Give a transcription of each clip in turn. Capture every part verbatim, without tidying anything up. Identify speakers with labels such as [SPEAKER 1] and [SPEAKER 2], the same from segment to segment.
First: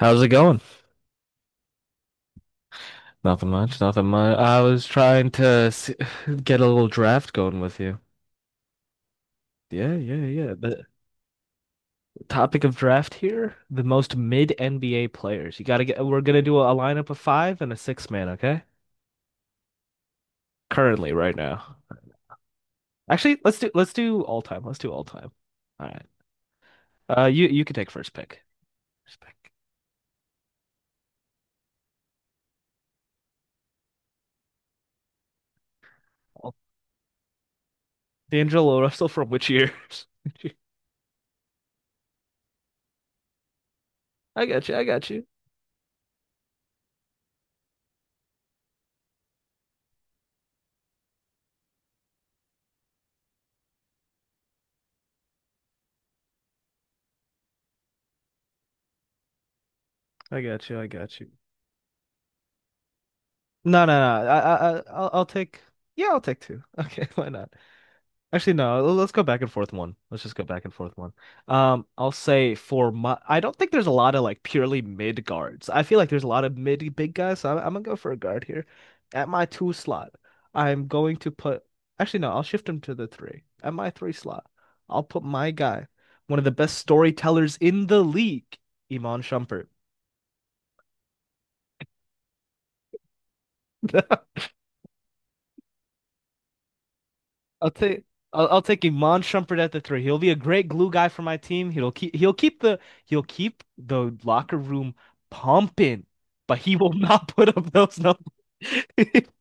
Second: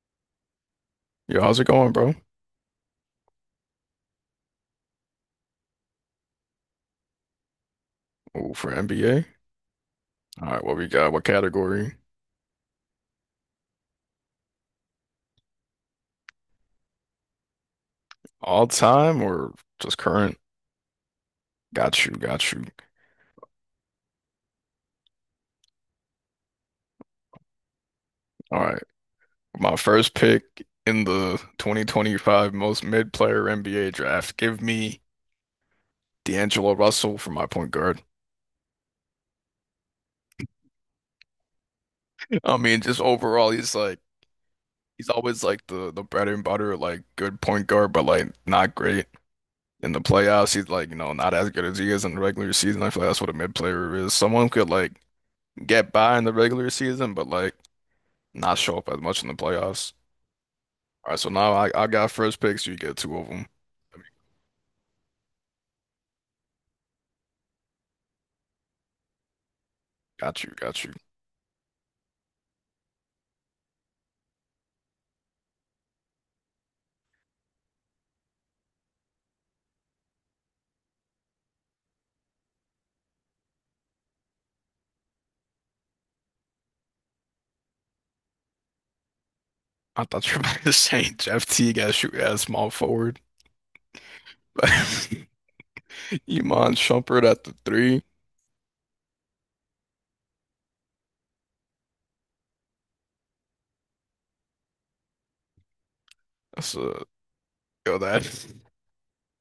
[SPEAKER 1] How's it going?
[SPEAKER 2] Yo, how's it going, bro?
[SPEAKER 1] Nothing much, nothing much. I was trying to s get a little draft going with you.
[SPEAKER 2] Oh, for N B A.
[SPEAKER 1] Yeah, yeah,
[SPEAKER 2] All
[SPEAKER 1] yeah.
[SPEAKER 2] right, what
[SPEAKER 1] The
[SPEAKER 2] we got? What category?
[SPEAKER 1] topic of draft here, the most mid N B A players. You gotta get, we're gonna do a, lineup of five and a six man, okay?
[SPEAKER 2] All time or just current?
[SPEAKER 1] Currently, right now.
[SPEAKER 2] Got you, got you.
[SPEAKER 1] Actually, let's do let's do all time. Let's do all time. All right. Uh, you you can take first pick.
[SPEAKER 2] All right.
[SPEAKER 1] First pick.
[SPEAKER 2] My first pick in the twenty twenty-five most mid player N B A draft. Give me D'Angelo Russell for my point guard.
[SPEAKER 1] D'Angelo Russell from which year?
[SPEAKER 2] I mean, just overall, he's like
[SPEAKER 1] I got you. I
[SPEAKER 2] he's
[SPEAKER 1] got you.
[SPEAKER 2] always like the the bread and butter, like good point guard, but like not great in the playoffs. He's like, you know, not as good as he is in the regular season. I feel like that's what a mid player is. Someone could like get by in the regular season, but like not show up as much in the playoffs.
[SPEAKER 1] I got you. I
[SPEAKER 2] All
[SPEAKER 1] got
[SPEAKER 2] right, so
[SPEAKER 1] you.
[SPEAKER 2] now I, I got first picks. You get two of them.
[SPEAKER 1] No, no, no. I, I, I- I'll, I'll take. Yeah, I'll take two. Okay, why not? Actually, no. l- Let's go back and forth one. Let's just go
[SPEAKER 2] Got you,
[SPEAKER 1] back and
[SPEAKER 2] got you.
[SPEAKER 1] forth one. Um, I'll say for my. I don't think there's a lot of like purely mid guards. I feel like there's a lot of mid big guys. So I'm, I'm gonna go for a guard here. At my two slot, I'm going to put. Actually, no. I'll shift him to the three. At my three slot, I'll put my guy, one of the best storytellers in the league, Iman Shumpert.
[SPEAKER 2] I thought you were about to say Jeff Teague as shoot as small forward. Iman Shumpert at the
[SPEAKER 1] I'll
[SPEAKER 2] three.
[SPEAKER 1] take I'll, I'll take Iman Shumpert at the three. He'll be a great glue guy for my team. He'll keep he'll keep the he'll keep the locker room pumping, but
[SPEAKER 2] That's
[SPEAKER 1] he will
[SPEAKER 2] a
[SPEAKER 1] not put up
[SPEAKER 2] Yo,
[SPEAKER 1] those
[SPEAKER 2] that
[SPEAKER 1] numbers.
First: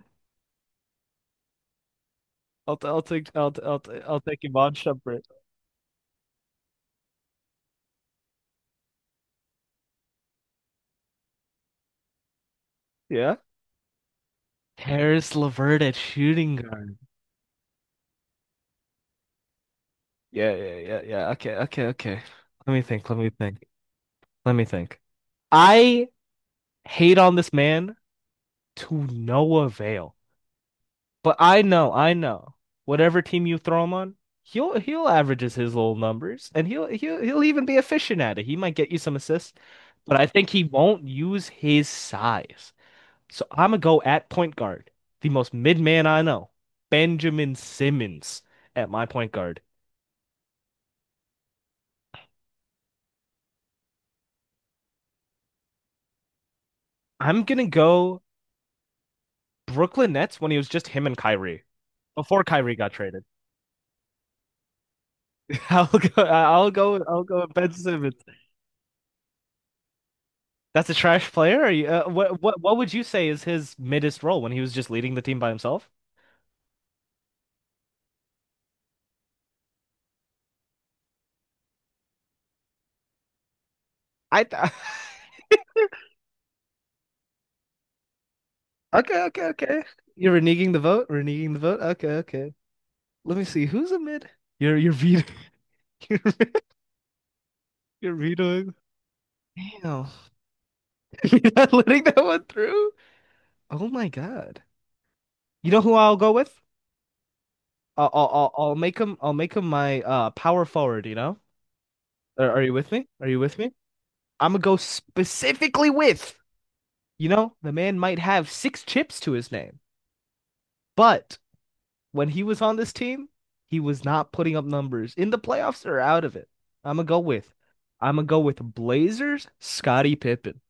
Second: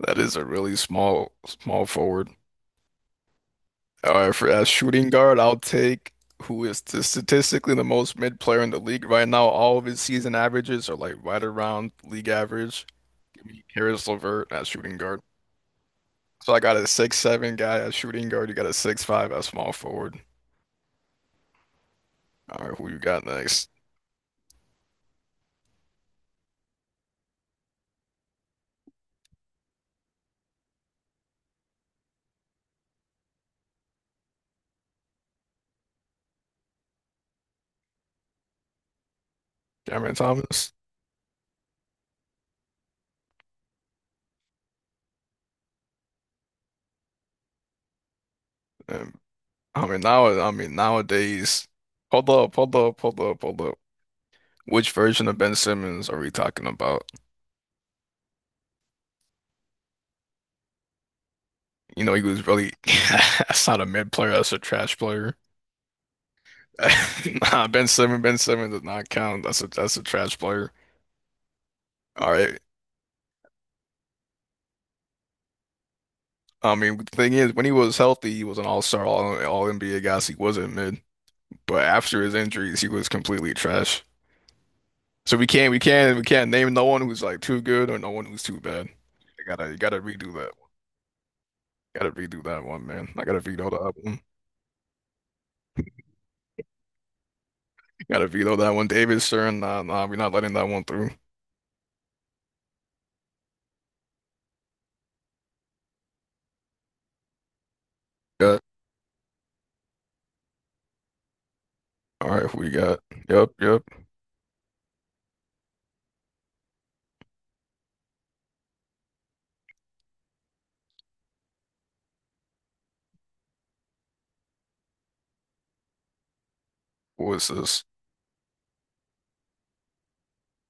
[SPEAKER 2] that is a really small small forward.
[SPEAKER 1] I'll I'll take I'll I'll
[SPEAKER 2] All
[SPEAKER 1] I'll
[SPEAKER 2] right,
[SPEAKER 1] take
[SPEAKER 2] for as
[SPEAKER 1] Iman
[SPEAKER 2] shooting
[SPEAKER 1] Shumpert.
[SPEAKER 2] guard, I'll take who is t statistically the most mid player in the league right now. All of his season averages are like right around league average.
[SPEAKER 1] Yeah.
[SPEAKER 2] Give me Caris LeVert at shooting guard.
[SPEAKER 1] Harris LeVert at
[SPEAKER 2] So
[SPEAKER 1] shooting
[SPEAKER 2] I got a
[SPEAKER 1] guard.
[SPEAKER 2] six seven guy at shooting guard. You got a six five at small forward.
[SPEAKER 1] Yeah, yeah, yeah, yeah. Okay, okay, okay.
[SPEAKER 2] All
[SPEAKER 1] Let
[SPEAKER 2] right,
[SPEAKER 1] me
[SPEAKER 2] who you
[SPEAKER 1] think. Let
[SPEAKER 2] got
[SPEAKER 1] me think.
[SPEAKER 2] next?
[SPEAKER 1] Let me think. I hate on this man to no avail. But I know, I know. Whatever team you throw him on, he'll he'll averages his little numbers, and he'll he'll he'll even be efficient at it. He might get you some assists,
[SPEAKER 2] Cameron
[SPEAKER 1] but I think he
[SPEAKER 2] Thomas.
[SPEAKER 1] won't use his size. So I'm gonna go at point guard, the most mid man I know, Benjamin Simmons at my
[SPEAKER 2] And,
[SPEAKER 1] point guard.
[SPEAKER 2] I mean, now, I mean, nowadays. Hold up, hold up, hold up, hold up. Which version of Ben Simmons are we talking about?
[SPEAKER 1] I'm gonna go Brooklyn Nets when he was just him and Kyrie
[SPEAKER 2] You know, he
[SPEAKER 1] before
[SPEAKER 2] was really
[SPEAKER 1] Kyrie got traded.
[SPEAKER 2] that's not a mid player. That's a trash player.
[SPEAKER 1] I'll go. I'll go. I'll go with
[SPEAKER 2] Nah,
[SPEAKER 1] Ben
[SPEAKER 2] Ben
[SPEAKER 1] Simmons.
[SPEAKER 2] Simmons, Ben Simmons does not count. That's a that's a trash player.
[SPEAKER 1] That's a trash player. Or you, uh,
[SPEAKER 2] All
[SPEAKER 1] what
[SPEAKER 2] right.
[SPEAKER 1] what what would you say is his middest role when he was just leading the team by himself?
[SPEAKER 2] I mean, the thing is, when he was healthy, he was an all-star, all all N B A guy. So he wasn't mid. But after his injuries, he was completely trash.
[SPEAKER 1] I th
[SPEAKER 2] So we can't, we can't, we can't name no one who's like too good or no one who's too bad.
[SPEAKER 1] okay, okay,
[SPEAKER 2] You gotta, you
[SPEAKER 1] okay.
[SPEAKER 2] gotta redo
[SPEAKER 1] You're
[SPEAKER 2] that.
[SPEAKER 1] reneging the vote, reneging the vote. Okay,
[SPEAKER 2] Gotta redo
[SPEAKER 1] okay.
[SPEAKER 2] that one, man. I
[SPEAKER 1] Let
[SPEAKER 2] gotta
[SPEAKER 1] me see
[SPEAKER 2] veto
[SPEAKER 1] who's
[SPEAKER 2] that
[SPEAKER 1] a
[SPEAKER 2] one.
[SPEAKER 1] mid. You're you're vetoing you're, you're
[SPEAKER 2] Gotta veto that
[SPEAKER 1] vetoing.
[SPEAKER 2] one. David Stern, nah, nah,
[SPEAKER 1] Damn,
[SPEAKER 2] we're not letting that one through.
[SPEAKER 1] you're not letting that one through. Oh my God. You know who I'll go with? I'll I'll I'll
[SPEAKER 2] Yeah.
[SPEAKER 1] I'll make him I'll make him my uh power forward. You know?
[SPEAKER 2] All
[SPEAKER 1] Are,
[SPEAKER 2] right, who
[SPEAKER 1] are
[SPEAKER 2] we
[SPEAKER 1] you with
[SPEAKER 2] got?
[SPEAKER 1] me? Are you
[SPEAKER 2] Yep,
[SPEAKER 1] with me?
[SPEAKER 2] yep.
[SPEAKER 1] I'm gonna go specifically with you know, the man might have six chips to his name, but when he was on this team, he was not putting up numbers in the playoffs or out of it. I'm gonna go
[SPEAKER 2] What is
[SPEAKER 1] with,
[SPEAKER 2] this?
[SPEAKER 1] I'm gonna go with Blazers, Scottie Pippen.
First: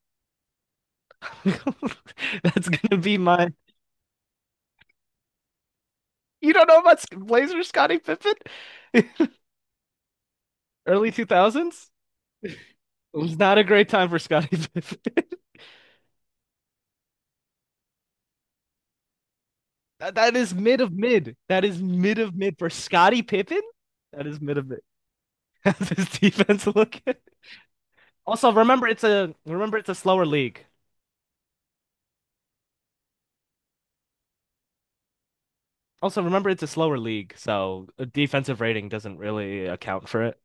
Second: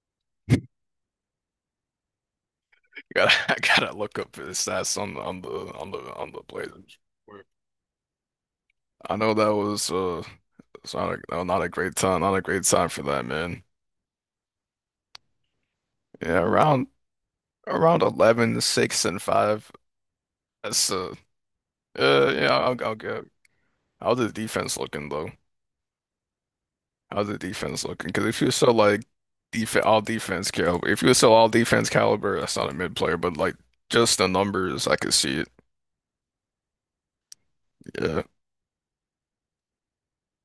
[SPEAKER 1] That's gonna be
[SPEAKER 2] Gotta,
[SPEAKER 1] my.
[SPEAKER 2] I gotta look up his stats on the on the on the on the
[SPEAKER 1] You don't know
[SPEAKER 2] Blazers.
[SPEAKER 1] about Blazers, Scottie Pippen?
[SPEAKER 2] I know that was uh, it's
[SPEAKER 1] Early
[SPEAKER 2] not a, no, not a
[SPEAKER 1] two thousands?
[SPEAKER 2] great time, not a great time for
[SPEAKER 1] It
[SPEAKER 2] that
[SPEAKER 1] was not
[SPEAKER 2] man.
[SPEAKER 1] a great time for Scottie Pippen.
[SPEAKER 2] Yeah, around around eleven, six, and five.
[SPEAKER 1] That, that is mid
[SPEAKER 2] That's
[SPEAKER 1] of
[SPEAKER 2] uh,
[SPEAKER 1] mid. That is mid
[SPEAKER 2] uh,
[SPEAKER 1] of
[SPEAKER 2] yeah,
[SPEAKER 1] mid for
[SPEAKER 2] I'll, I'll
[SPEAKER 1] Scottie
[SPEAKER 2] get.
[SPEAKER 1] Pippen.
[SPEAKER 2] How's
[SPEAKER 1] That
[SPEAKER 2] the
[SPEAKER 1] is mid of
[SPEAKER 2] defense
[SPEAKER 1] mid.
[SPEAKER 2] looking though?
[SPEAKER 1] How's his defense looking?
[SPEAKER 2] How's the defense looking? Because if you are
[SPEAKER 1] Also,
[SPEAKER 2] so
[SPEAKER 1] remember it's
[SPEAKER 2] like
[SPEAKER 1] a
[SPEAKER 2] def
[SPEAKER 1] remember it's a
[SPEAKER 2] all
[SPEAKER 1] slower
[SPEAKER 2] defense
[SPEAKER 1] league.
[SPEAKER 2] caliber, if you were so all defense caliber, that's not a mid player, but like just the numbers, I could see it.
[SPEAKER 1] Also, remember it's a slower league, so a
[SPEAKER 2] Yeah,
[SPEAKER 1] defensive rating doesn't really account for it.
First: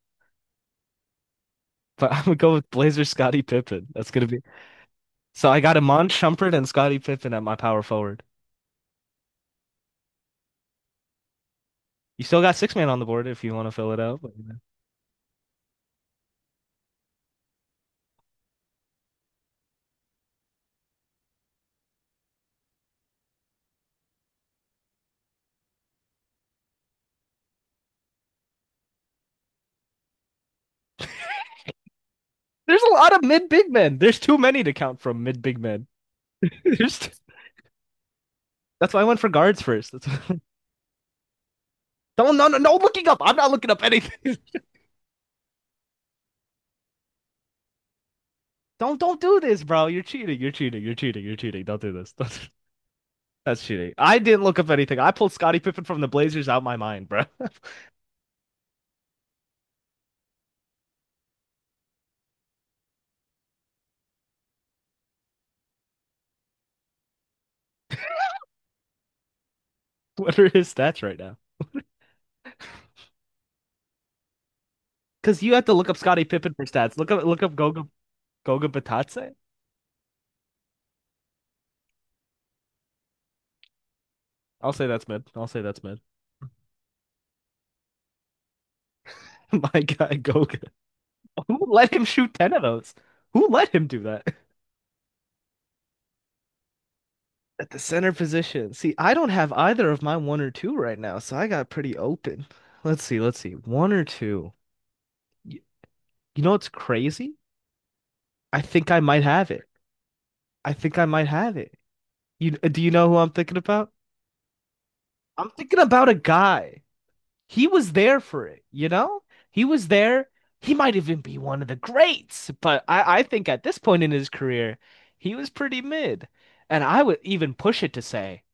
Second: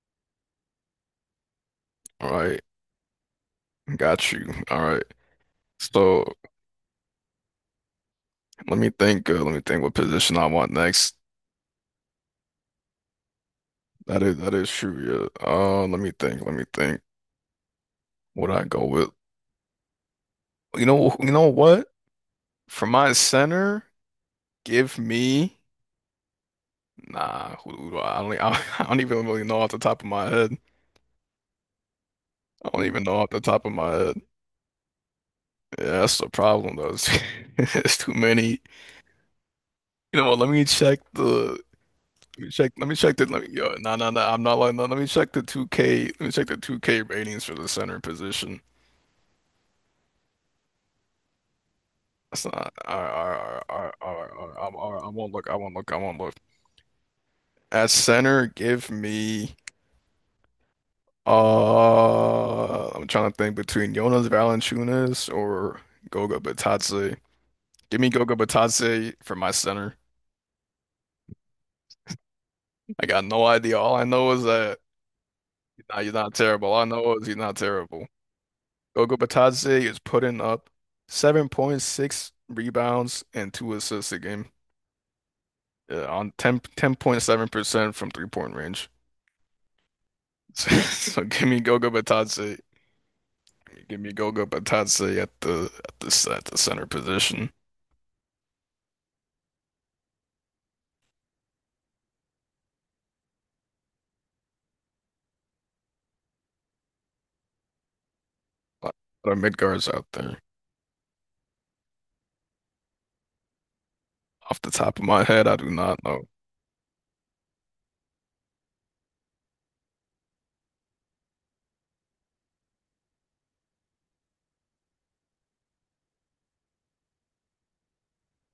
[SPEAKER 1] But I'm
[SPEAKER 2] all
[SPEAKER 1] gonna go
[SPEAKER 2] right,
[SPEAKER 1] with Blazer Scottie Pippen. That's gonna
[SPEAKER 2] got
[SPEAKER 1] be.
[SPEAKER 2] you. All right,
[SPEAKER 1] So I got Iman
[SPEAKER 2] so
[SPEAKER 1] Shumpert and Scottie Pippen at my power forward.
[SPEAKER 2] let me think. Uh, let me think what position I want next.
[SPEAKER 1] You still got six man on the board if you want to fill it out,
[SPEAKER 2] That
[SPEAKER 1] but,
[SPEAKER 2] is
[SPEAKER 1] you
[SPEAKER 2] that
[SPEAKER 1] know.
[SPEAKER 2] is true. Yeah. Uh, let me think. Let me think. What I go with? You know. You know what? For my center, give me. Nah, who, who do I, I don't, e, I don't even really know off the top of my head. I
[SPEAKER 1] There's
[SPEAKER 2] don't
[SPEAKER 1] a
[SPEAKER 2] even
[SPEAKER 1] lot
[SPEAKER 2] know
[SPEAKER 1] of
[SPEAKER 2] off the
[SPEAKER 1] mid
[SPEAKER 2] top
[SPEAKER 1] big
[SPEAKER 2] of my
[SPEAKER 1] men. There's
[SPEAKER 2] head.
[SPEAKER 1] too many to count from mid big men.
[SPEAKER 2] Yeah, that's the problem though.
[SPEAKER 1] There's
[SPEAKER 2] It's,
[SPEAKER 1] t-
[SPEAKER 2] it's too many.
[SPEAKER 1] That's why I went for guards first. That's
[SPEAKER 2] You know
[SPEAKER 1] why...
[SPEAKER 2] what? Let me check the.
[SPEAKER 1] Don't
[SPEAKER 2] Let
[SPEAKER 1] no
[SPEAKER 2] me
[SPEAKER 1] no
[SPEAKER 2] check.
[SPEAKER 1] no
[SPEAKER 2] Let me
[SPEAKER 1] looking
[SPEAKER 2] check
[SPEAKER 1] up.
[SPEAKER 2] the.
[SPEAKER 1] I'm
[SPEAKER 2] Let me.
[SPEAKER 1] not looking
[SPEAKER 2] Yo,
[SPEAKER 1] up
[SPEAKER 2] no, no, no.
[SPEAKER 1] anything.
[SPEAKER 2] I'm not like. No, let me check the two K. Let me check the two K ratings for the center position.
[SPEAKER 1] Don't don't do this, bro. You're cheating. You're cheating. You're cheating. You're cheating. Don't do this. Don't
[SPEAKER 2] That's
[SPEAKER 1] do
[SPEAKER 2] not. All right, all right,
[SPEAKER 1] that's
[SPEAKER 2] all
[SPEAKER 1] cheating.
[SPEAKER 2] right, all
[SPEAKER 1] I
[SPEAKER 2] right,
[SPEAKER 1] didn't
[SPEAKER 2] all right,
[SPEAKER 1] look up
[SPEAKER 2] I'm- all
[SPEAKER 1] anything.
[SPEAKER 2] right, I
[SPEAKER 1] I pulled
[SPEAKER 2] won't look. I
[SPEAKER 1] Scottie
[SPEAKER 2] won't
[SPEAKER 1] Pippen
[SPEAKER 2] look. I
[SPEAKER 1] from the
[SPEAKER 2] won't look.
[SPEAKER 1] Blazers out of my mind, bro.
[SPEAKER 2] At center, give me. Uh, I'm trying to think between Jonas Valanciunas or Goga Bitadze. Give me Gogo Batase for my center.
[SPEAKER 1] What are his stats right now?
[SPEAKER 2] I got no idea. All I know is that,
[SPEAKER 1] Because you have to look up
[SPEAKER 2] nah, he's
[SPEAKER 1] Scottie
[SPEAKER 2] not
[SPEAKER 1] Pippen for
[SPEAKER 2] terrible. All I
[SPEAKER 1] stats. Look
[SPEAKER 2] know
[SPEAKER 1] up
[SPEAKER 2] is he's
[SPEAKER 1] look up
[SPEAKER 2] not
[SPEAKER 1] Goga
[SPEAKER 2] terrible.
[SPEAKER 1] Goga
[SPEAKER 2] Gogo
[SPEAKER 1] Batatse.
[SPEAKER 2] Batase is putting up seven point six rebounds and two assists a game,
[SPEAKER 1] I'll say that's mid. I'll say that's mid.
[SPEAKER 2] uh, on ten, ten point seven percent from three-point range.
[SPEAKER 1] My guy Goga.
[SPEAKER 2] So, so give me
[SPEAKER 1] Who
[SPEAKER 2] Gogo
[SPEAKER 1] let him shoot ten
[SPEAKER 2] Batase.
[SPEAKER 1] of those? Who let him do
[SPEAKER 2] Give me
[SPEAKER 1] that?
[SPEAKER 2] Gogo Batase at the at the, at the center position.
[SPEAKER 1] At the center position. See, I don't have either of my one or two right now, so I got pretty open. Let's see, let's see. One or two. Y- You know what's crazy? I
[SPEAKER 2] A
[SPEAKER 1] think
[SPEAKER 2] lot
[SPEAKER 1] I might
[SPEAKER 2] of
[SPEAKER 1] have
[SPEAKER 2] mid
[SPEAKER 1] it.
[SPEAKER 2] guards out there.
[SPEAKER 1] I think I might have it. You do you know who I'm thinking about?
[SPEAKER 2] Off the top of my head,
[SPEAKER 1] I'm
[SPEAKER 2] I do
[SPEAKER 1] thinking
[SPEAKER 2] not
[SPEAKER 1] about a
[SPEAKER 2] know.
[SPEAKER 1] guy. He was there for it, you know? He was there. He might even be one of the greats, but I, I think at this point in his career, he was pretty mid. And I would even push it to say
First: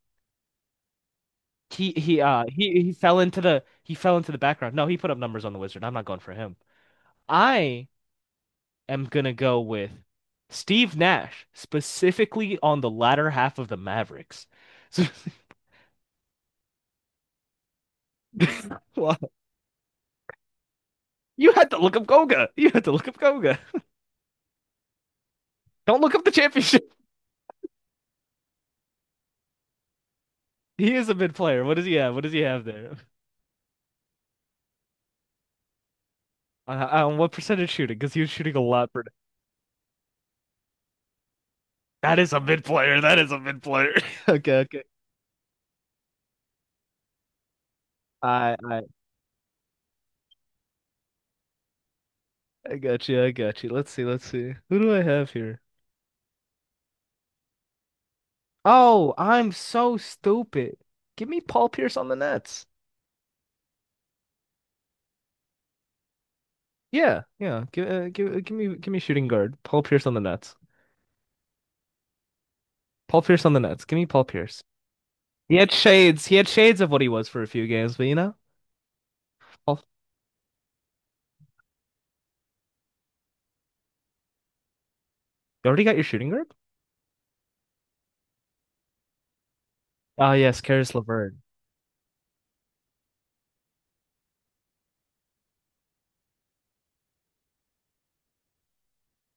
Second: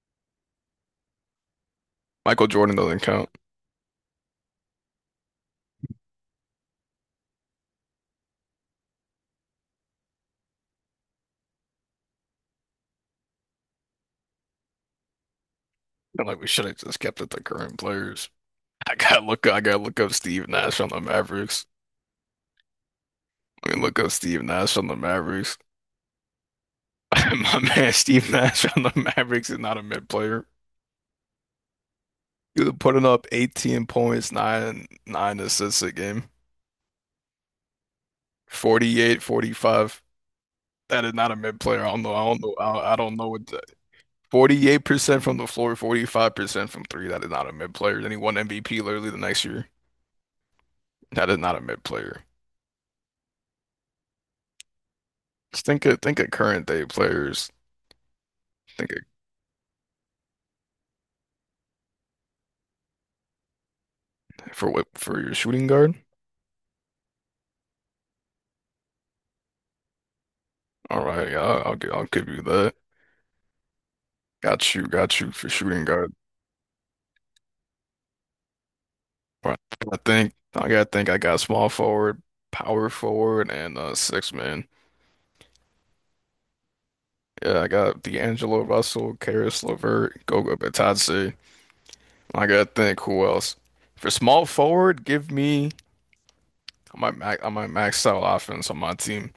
[SPEAKER 1] he he uh
[SPEAKER 2] Michael Jordan
[SPEAKER 1] he, he
[SPEAKER 2] doesn't
[SPEAKER 1] fell
[SPEAKER 2] count.
[SPEAKER 1] into the he fell into the background. No, he put up numbers on the Wizard. I'm not going for him. I am gonna go with Steve Nash, specifically on the latter half of the Mavericks. So,
[SPEAKER 2] Like, we should have just kept it the current players. I
[SPEAKER 1] well,
[SPEAKER 2] gotta look. I gotta look up Steve Nash on the
[SPEAKER 1] you
[SPEAKER 2] Mavericks.
[SPEAKER 1] had to look up Goga. you had to look up Goga.
[SPEAKER 2] I mean, look up Steve Nash on the Mavericks.
[SPEAKER 1] Don't look up the championship.
[SPEAKER 2] My man, Steve Nash on the Mavericks is not a mid player.
[SPEAKER 1] He is a mid player. What does he have? What does he have
[SPEAKER 2] He was
[SPEAKER 1] there?
[SPEAKER 2] putting up eighteen points, nine nine assists a game,
[SPEAKER 1] On, on what percentage shooting? Because he was shooting a lot. Per...
[SPEAKER 2] forty-eight, forty-five. That is not a mid player. I don't know.
[SPEAKER 1] That
[SPEAKER 2] I
[SPEAKER 1] is a
[SPEAKER 2] don't know.
[SPEAKER 1] mid
[SPEAKER 2] I I
[SPEAKER 1] player.
[SPEAKER 2] don't
[SPEAKER 1] That
[SPEAKER 2] know
[SPEAKER 1] is a
[SPEAKER 2] what
[SPEAKER 1] mid
[SPEAKER 2] that.
[SPEAKER 1] player. Okay, okay.
[SPEAKER 2] forty-eight percent from the floor, forty-five percent from three. That is not a mid player. Then he won
[SPEAKER 1] I,
[SPEAKER 2] M V P
[SPEAKER 1] I,
[SPEAKER 2] literally the next year. That is not a mid player.
[SPEAKER 1] I got you. I got you. Let's see. Let's see. Who do I have here?
[SPEAKER 2] Just think of think of current day players. Think of,
[SPEAKER 1] Oh, I'm so stupid. Give me Paul Pierce on the Nets.
[SPEAKER 2] for what for your shooting guard.
[SPEAKER 1] Yeah, yeah. Give, uh, give, uh, give me, give me shooting guard. Paul Pierce on the Nets.
[SPEAKER 2] Alright, yeah, I'll, I'll gi- I'll give you that.
[SPEAKER 1] Paul Pierce on the Nets. Give me Paul Pierce.
[SPEAKER 2] Got you, got you for
[SPEAKER 1] He had
[SPEAKER 2] shooting guard.
[SPEAKER 1] shades. He had shades of what he was for a few games, but you know,
[SPEAKER 2] But
[SPEAKER 1] Paul,
[SPEAKER 2] I think I gotta think I got small forward, power forward, and uh six man.
[SPEAKER 1] you already got your shooting guard.
[SPEAKER 2] Yeah, I got D'Angelo Russell, Caris LeVert,
[SPEAKER 1] Oh
[SPEAKER 2] Goga
[SPEAKER 1] yes, Caris
[SPEAKER 2] Bitadze.
[SPEAKER 1] LeVert.
[SPEAKER 2] I gotta think who else. For small forward, give me. I might max I might max out offense on my team.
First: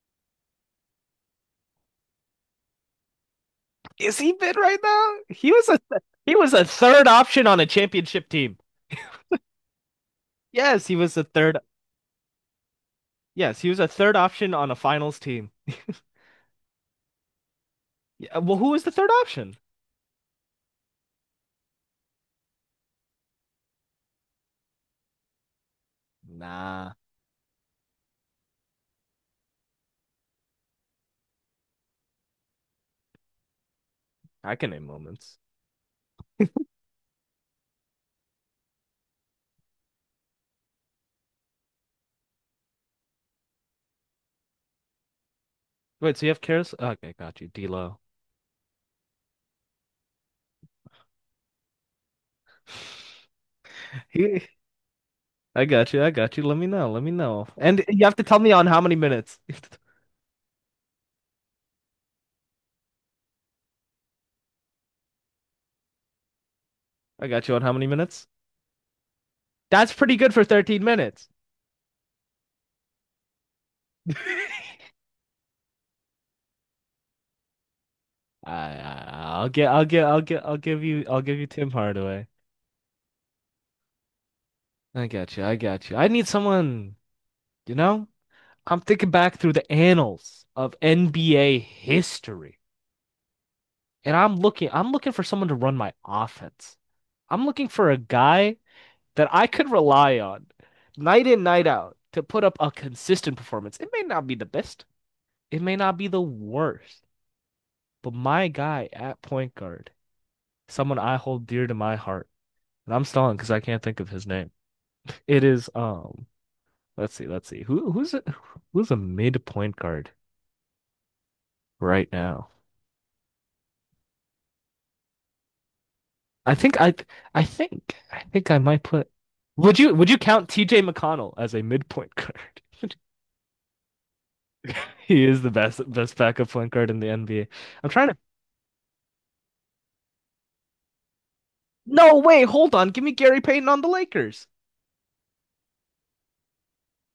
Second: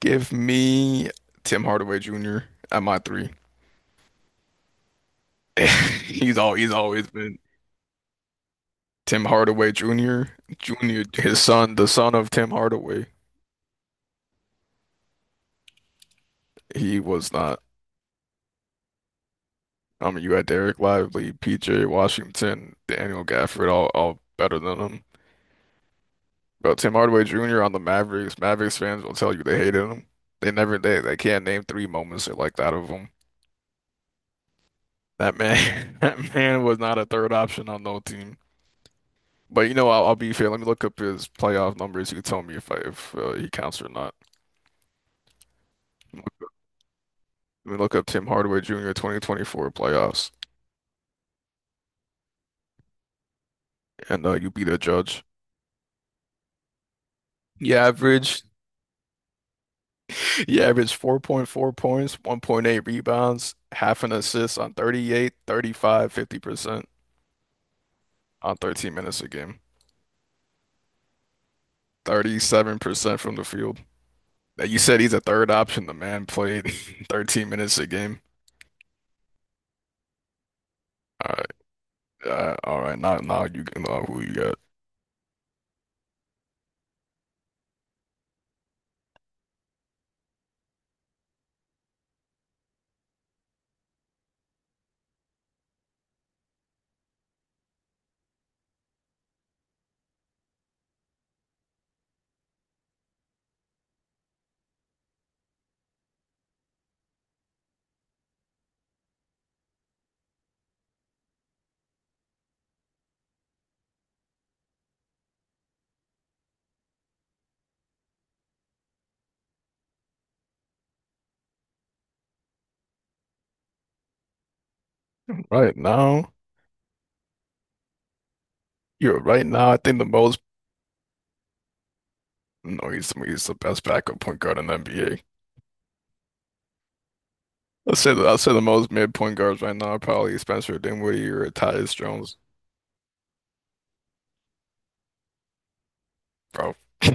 [SPEAKER 2] Give me Tim Hardaway Junior at my three.
[SPEAKER 1] Is he fit right now? He was a th- he
[SPEAKER 2] He's
[SPEAKER 1] was
[SPEAKER 2] all
[SPEAKER 1] a
[SPEAKER 2] he's
[SPEAKER 1] third
[SPEAKER 2] always been
[SPEAKER 1] option on a championship team.
[SPEAKER 2] Tim Hardaway Junior
[SPEAKER 1] Yes, he
[SPEAKER 2] Junior
[SPEAKER 1] was a
[SPEAKER 2] His
[SPEAKER 1] third.
[SPEAKER 2] son, the son of Tim Hardaway.
[SPEAKER 1] Yes, he was a third option on a finals team.
[SPEAKER 2] He was not.
[SPEAKER 1] Yeah, well, who was the third option?
[SPEAKER 2] I mean, you had Derek Lively, P J Washington, Daniel Gafford, all all better than him. But
[SPEAKER 1] Nah,
[SPEAKER 2] Tim Hardaway Junior on the Mavericks, Mavericks fans will tell you they hated him. They never they they can't name three moments like that of him.
[SPEAKER 1] I can name
[SPEAKER 2] That
[SPEAKER 1] moments.
[SPEAKER 2] man, that man was not a third option on no team. But, you know, I'll, I'll be fair. Let me look up his playoff numbers. You can tell me if I, if uh, he counts or not.
[SPEAKER 1] Wait, so you have Karis? Okay, got you,
[SPEAKER 2] Let me look
[SPEAKER 1] D'Lo.
[SPEAKER 2] up Tim Hardaway Junior twenty twenty-four playoffs, and uh,
[SPEAKER 1] He-
[SPEAKER 2] you be the judge.
[SPEAKER 1] I got you. I got you. Let me know. Let me know.
[SPEAKER 2] He
[SPEAKER 1] And you have to tell
[SPEAKER 2] averaged
[SPEAKER 1] me on how many minutes.
[SPEAKER 2] He averaged four point four points, one point eight rebounds, half an assist on thirty eight, thirty five, fifty percent
[SPEAKER 1] I got you on how many minutes?
[SPEAKER 2] on thirteen minutes a game.
[SPEAKER 1] That's pretty good for thirteen minutes.
[SPEAKER 2] thirty-seven percent from the field.
[SPEAKER 1] I,
[SPEAKER 2] Now, you said he's a third option. The man played thirteen minutes a game.
[SPEAKER 1] I I'll get I'll get I'll get I'll give you I'll
[SPEAKER 2] All
[SPEAKER 1] give you Tim Hardaway.
[SPEAKER 2] right, uh, all right. Now, now you can know who you got.
[SPEAKER 1] I got you. I got you. I need someone, you know? I'm thinking back through the annals of N B A history, and I'm looking I'm looking for someone to run my offense. I'm looking for a guy that I could rely on night in, night out to put up a consistent performance. It may not be the best, it may not be the worst, but my guy at point guard, someone I hold dear to my heart, and I'm stalling because I can't think of his name. It is um Let's see, let's see. Who who's a, who's a mid point guard right now?
[SPEAKER 2] Right now,
[SPEAKER 1] I think I I think I think I might put
[SPEAKER 2] you're right now. I
[SPEAKER 1] Would you
[SPEAKER 2] think the
[SPEAKER 1] would you
[SPEAKER 2] most.
[SPEAKER 1] count T J McConnell as a mid point guard?
[SPEAKER 2] No, he's he's the best backup point guard in the N B A.
[SPEAKER 1] He is the best best backup point guard in the N B A. I'm
[SPEAKER 2] I'll
[SPEAKER 1] trying
[SPEAKER 2] say
[SPEAKER 1] to
[SPEAKER 2] the, I'll say the most mid point guards right now are probably Spencer Dinwiddie or Tyus
[SPEAKER 1] no,
[SPEAKER 2] Jones,
[SPEAKER 1] way. Hold on. Give me Gary Payton on the Lakers.
[SPEAKER 2] bro.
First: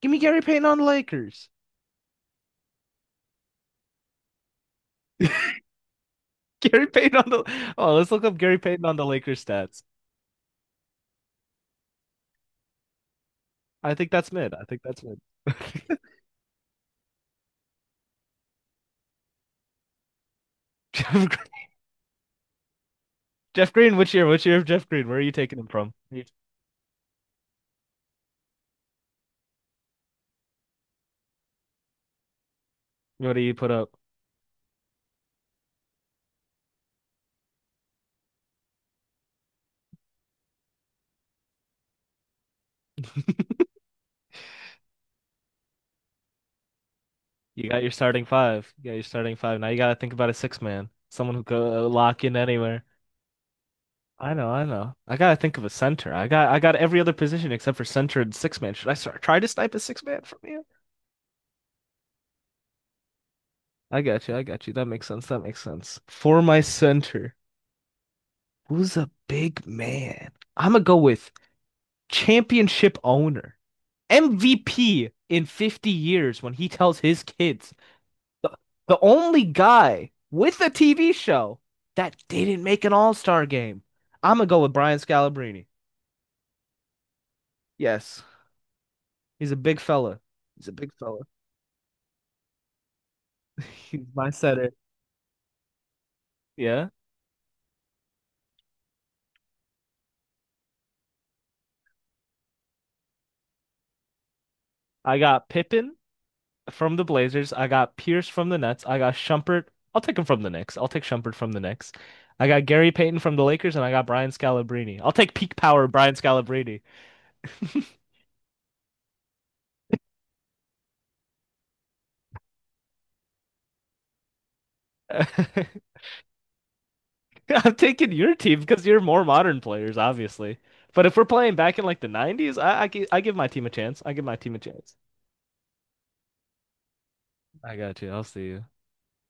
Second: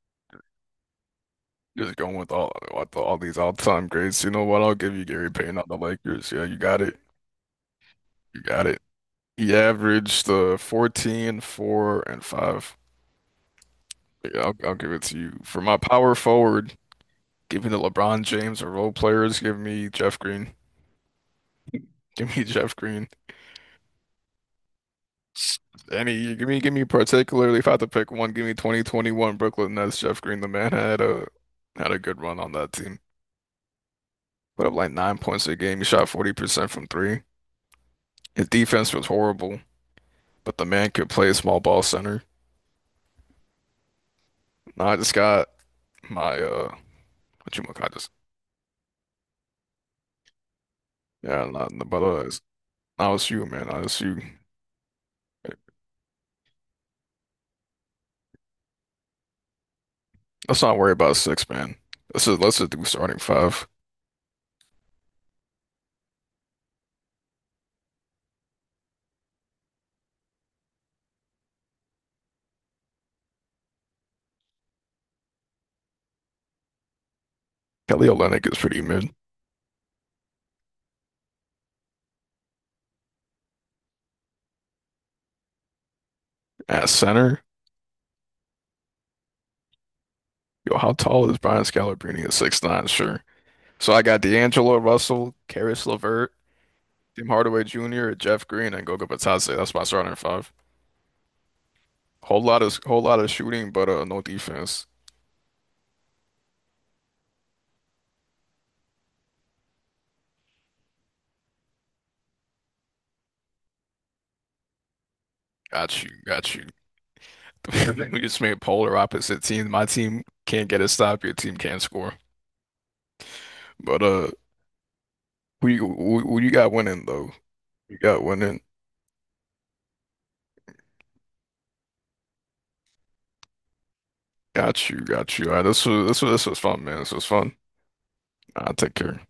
[SPEAKER 1] Give me Gary Payton on the Lakers.
[SPEAKER 2] Just going with all with all these all-time greats. You know what? I'll give you Gary Payton on the Lakers. Yeah, you got
[SPEAKER 1] Gary
[SPEAKER 2] it.
[SPEAKER 1] Payton on the Oh, let's look up
[SPEAKER 2] You
[SPEAKER 1] Gary
[SPEAKER 2] got it.
[SPEAKER 1] Payton on the Lakers
[SPEAKER 2] He
[SPEAKER 1] stats.
[SPEAKER 2] averaged uh, fourteen, four, and five.
[SPEAKER 1] I think that's
[SPEAKER 2] Yeah,
[SPEAKER 1] mid.
[SPEAKER 2] I'll,
[SPEAKER 1] I
[SPEAKER 2] I'll
[SPEAKER 1] think
[SPEAKER 2] give
[SPEAKER 1] that's
[SPEAKER 2] it
[SPEAKER 1] mid.
[SPEAKER 2] to you. For my power forward, give me the LeBron James or role players. Give me Jeff Green.
[SPEAKER 1] Jeff
[SPEAKER 2] Give me Jeff Green.
[SPEAKER 1] Jeff Green, which year? Which year of Jeff Green? Where are you taking him from?
[SPEAKER 2] Any, give me, give me particularly, if I had to pick one, give me twenty twenty-one Brooklyn Nets. Jeff Green, the man had a had a good run on that team.
[SPEAKER 1] What do you put up?
[SPEAKER 2] Put up like nine points a game. He shot forty percent from three. His defense was horrible. But the man could play small ball center. No, I just got my uh what, you,
[SPEAKER 1] You got
[SPEAKER 2] I
[SPEAKER 1] your
[SPEAKER 2] just,
[SPEAKER 1] starting five. You got your starting five. Now you gotta think about a six man. Someone who
[SPEAKER 2] yeah, not,
[SPEAKER 1] go
[SPEAKER 2] but
[SPEAKER 1] lock
[SPEAKER 2] uh
[SPEAKER 1] in
[SPEAKER 2] it's
[SPEAKER 1] anywhere.
[SPEAKER 2] L S U, man. L S U.
[SPEAKER 1] I know, I know. I gotta think of a center. I got I got every other position except for center and six man. Should I start try to snipe a six man from
[SPEAKER 2] Let's
[SPEAKER 1] you?
[SPEAKER 2] not worry about six, man. Let's just let's just do starting five.
[SPEAKER 1] I got you, I got you. That makes sense. That makes sense. For my center, who's a big man? I'm gonna go with championship owner. M V P in fifty years when he tells his kids
[SPEAKER 2] Kelly
[SPEAKER 1] The,
[SPEAKER 2] Olynyk is pretty
[SPEAKER 1] the
[SPEAKER 2] mid.
[SPEAKER 1] only guy with a T V show that didn't make an All Star game. I'm gonna go with Brian Scalabrine.
[SPEAKER 2] At center,
[SPEAKER 1] Yes, he's a big fella. He's a
[SPEAKER 2] yo,
[SPEAKER 1] big
[SPEAKER 2] how
[SPEAKER 1] fella.
[SPEAKER 2] tall is Brian Scalabrine at six nine? Sure. So I
[SPEAKER 1] He's
[SPEAKER 2] got
[SPEAKER 1] my setter.
[SPEAKER 2] D'Angelo Russell, Caris LeVert,
[SPEAKER 1] Yeah,
[SPEAKER 2] Tim Hardaway Junior, Jeff Green, and Goga Batadze. That's my starting five. Whole lot of whole lot of shooting, but uh, no defense.
[SPEAKER 1] I got Pippen from the Blazers. I got Pierce from the Nets. I got Shumpert. I'll take him from the Knicks. I'll take Shumpert from the Knicks. I got Gary Payton from the Lakers, and I got Brian Scalabrine. I'll take peak power
[SPEAKER 2] Got you,
[SPEAKER 1] Brian
[SPEAKER 2] got you.
[SPEAKER 1] Scalabrine.
[SPEAKER 2] We just made polar opposite teams. My team can't get a stop. Your team can't score. But uh, who you who, who you got winning though?
[SPEAKER 1] I'm
[SPEAKER 2] You
[SPEAKER 1] taking
[SPEAKER 2] got
[SPEAKER 1] your team
[SPEAKER 2] winning.
[SPEAKER 1] because you're more modern players, obviously. But if we're playing back in like the nineties, I, I, gi- I give my team a chance. I give my team a
[SPEAKER 2] Got
[SPEAKER 1] chance.
[SPEAKER 2] you, got you. All right, this was this was this was fun, man. This was fun.
[SPEAKER 1] I got you. I'll see you.
[SPEAKER 2] I'll take care.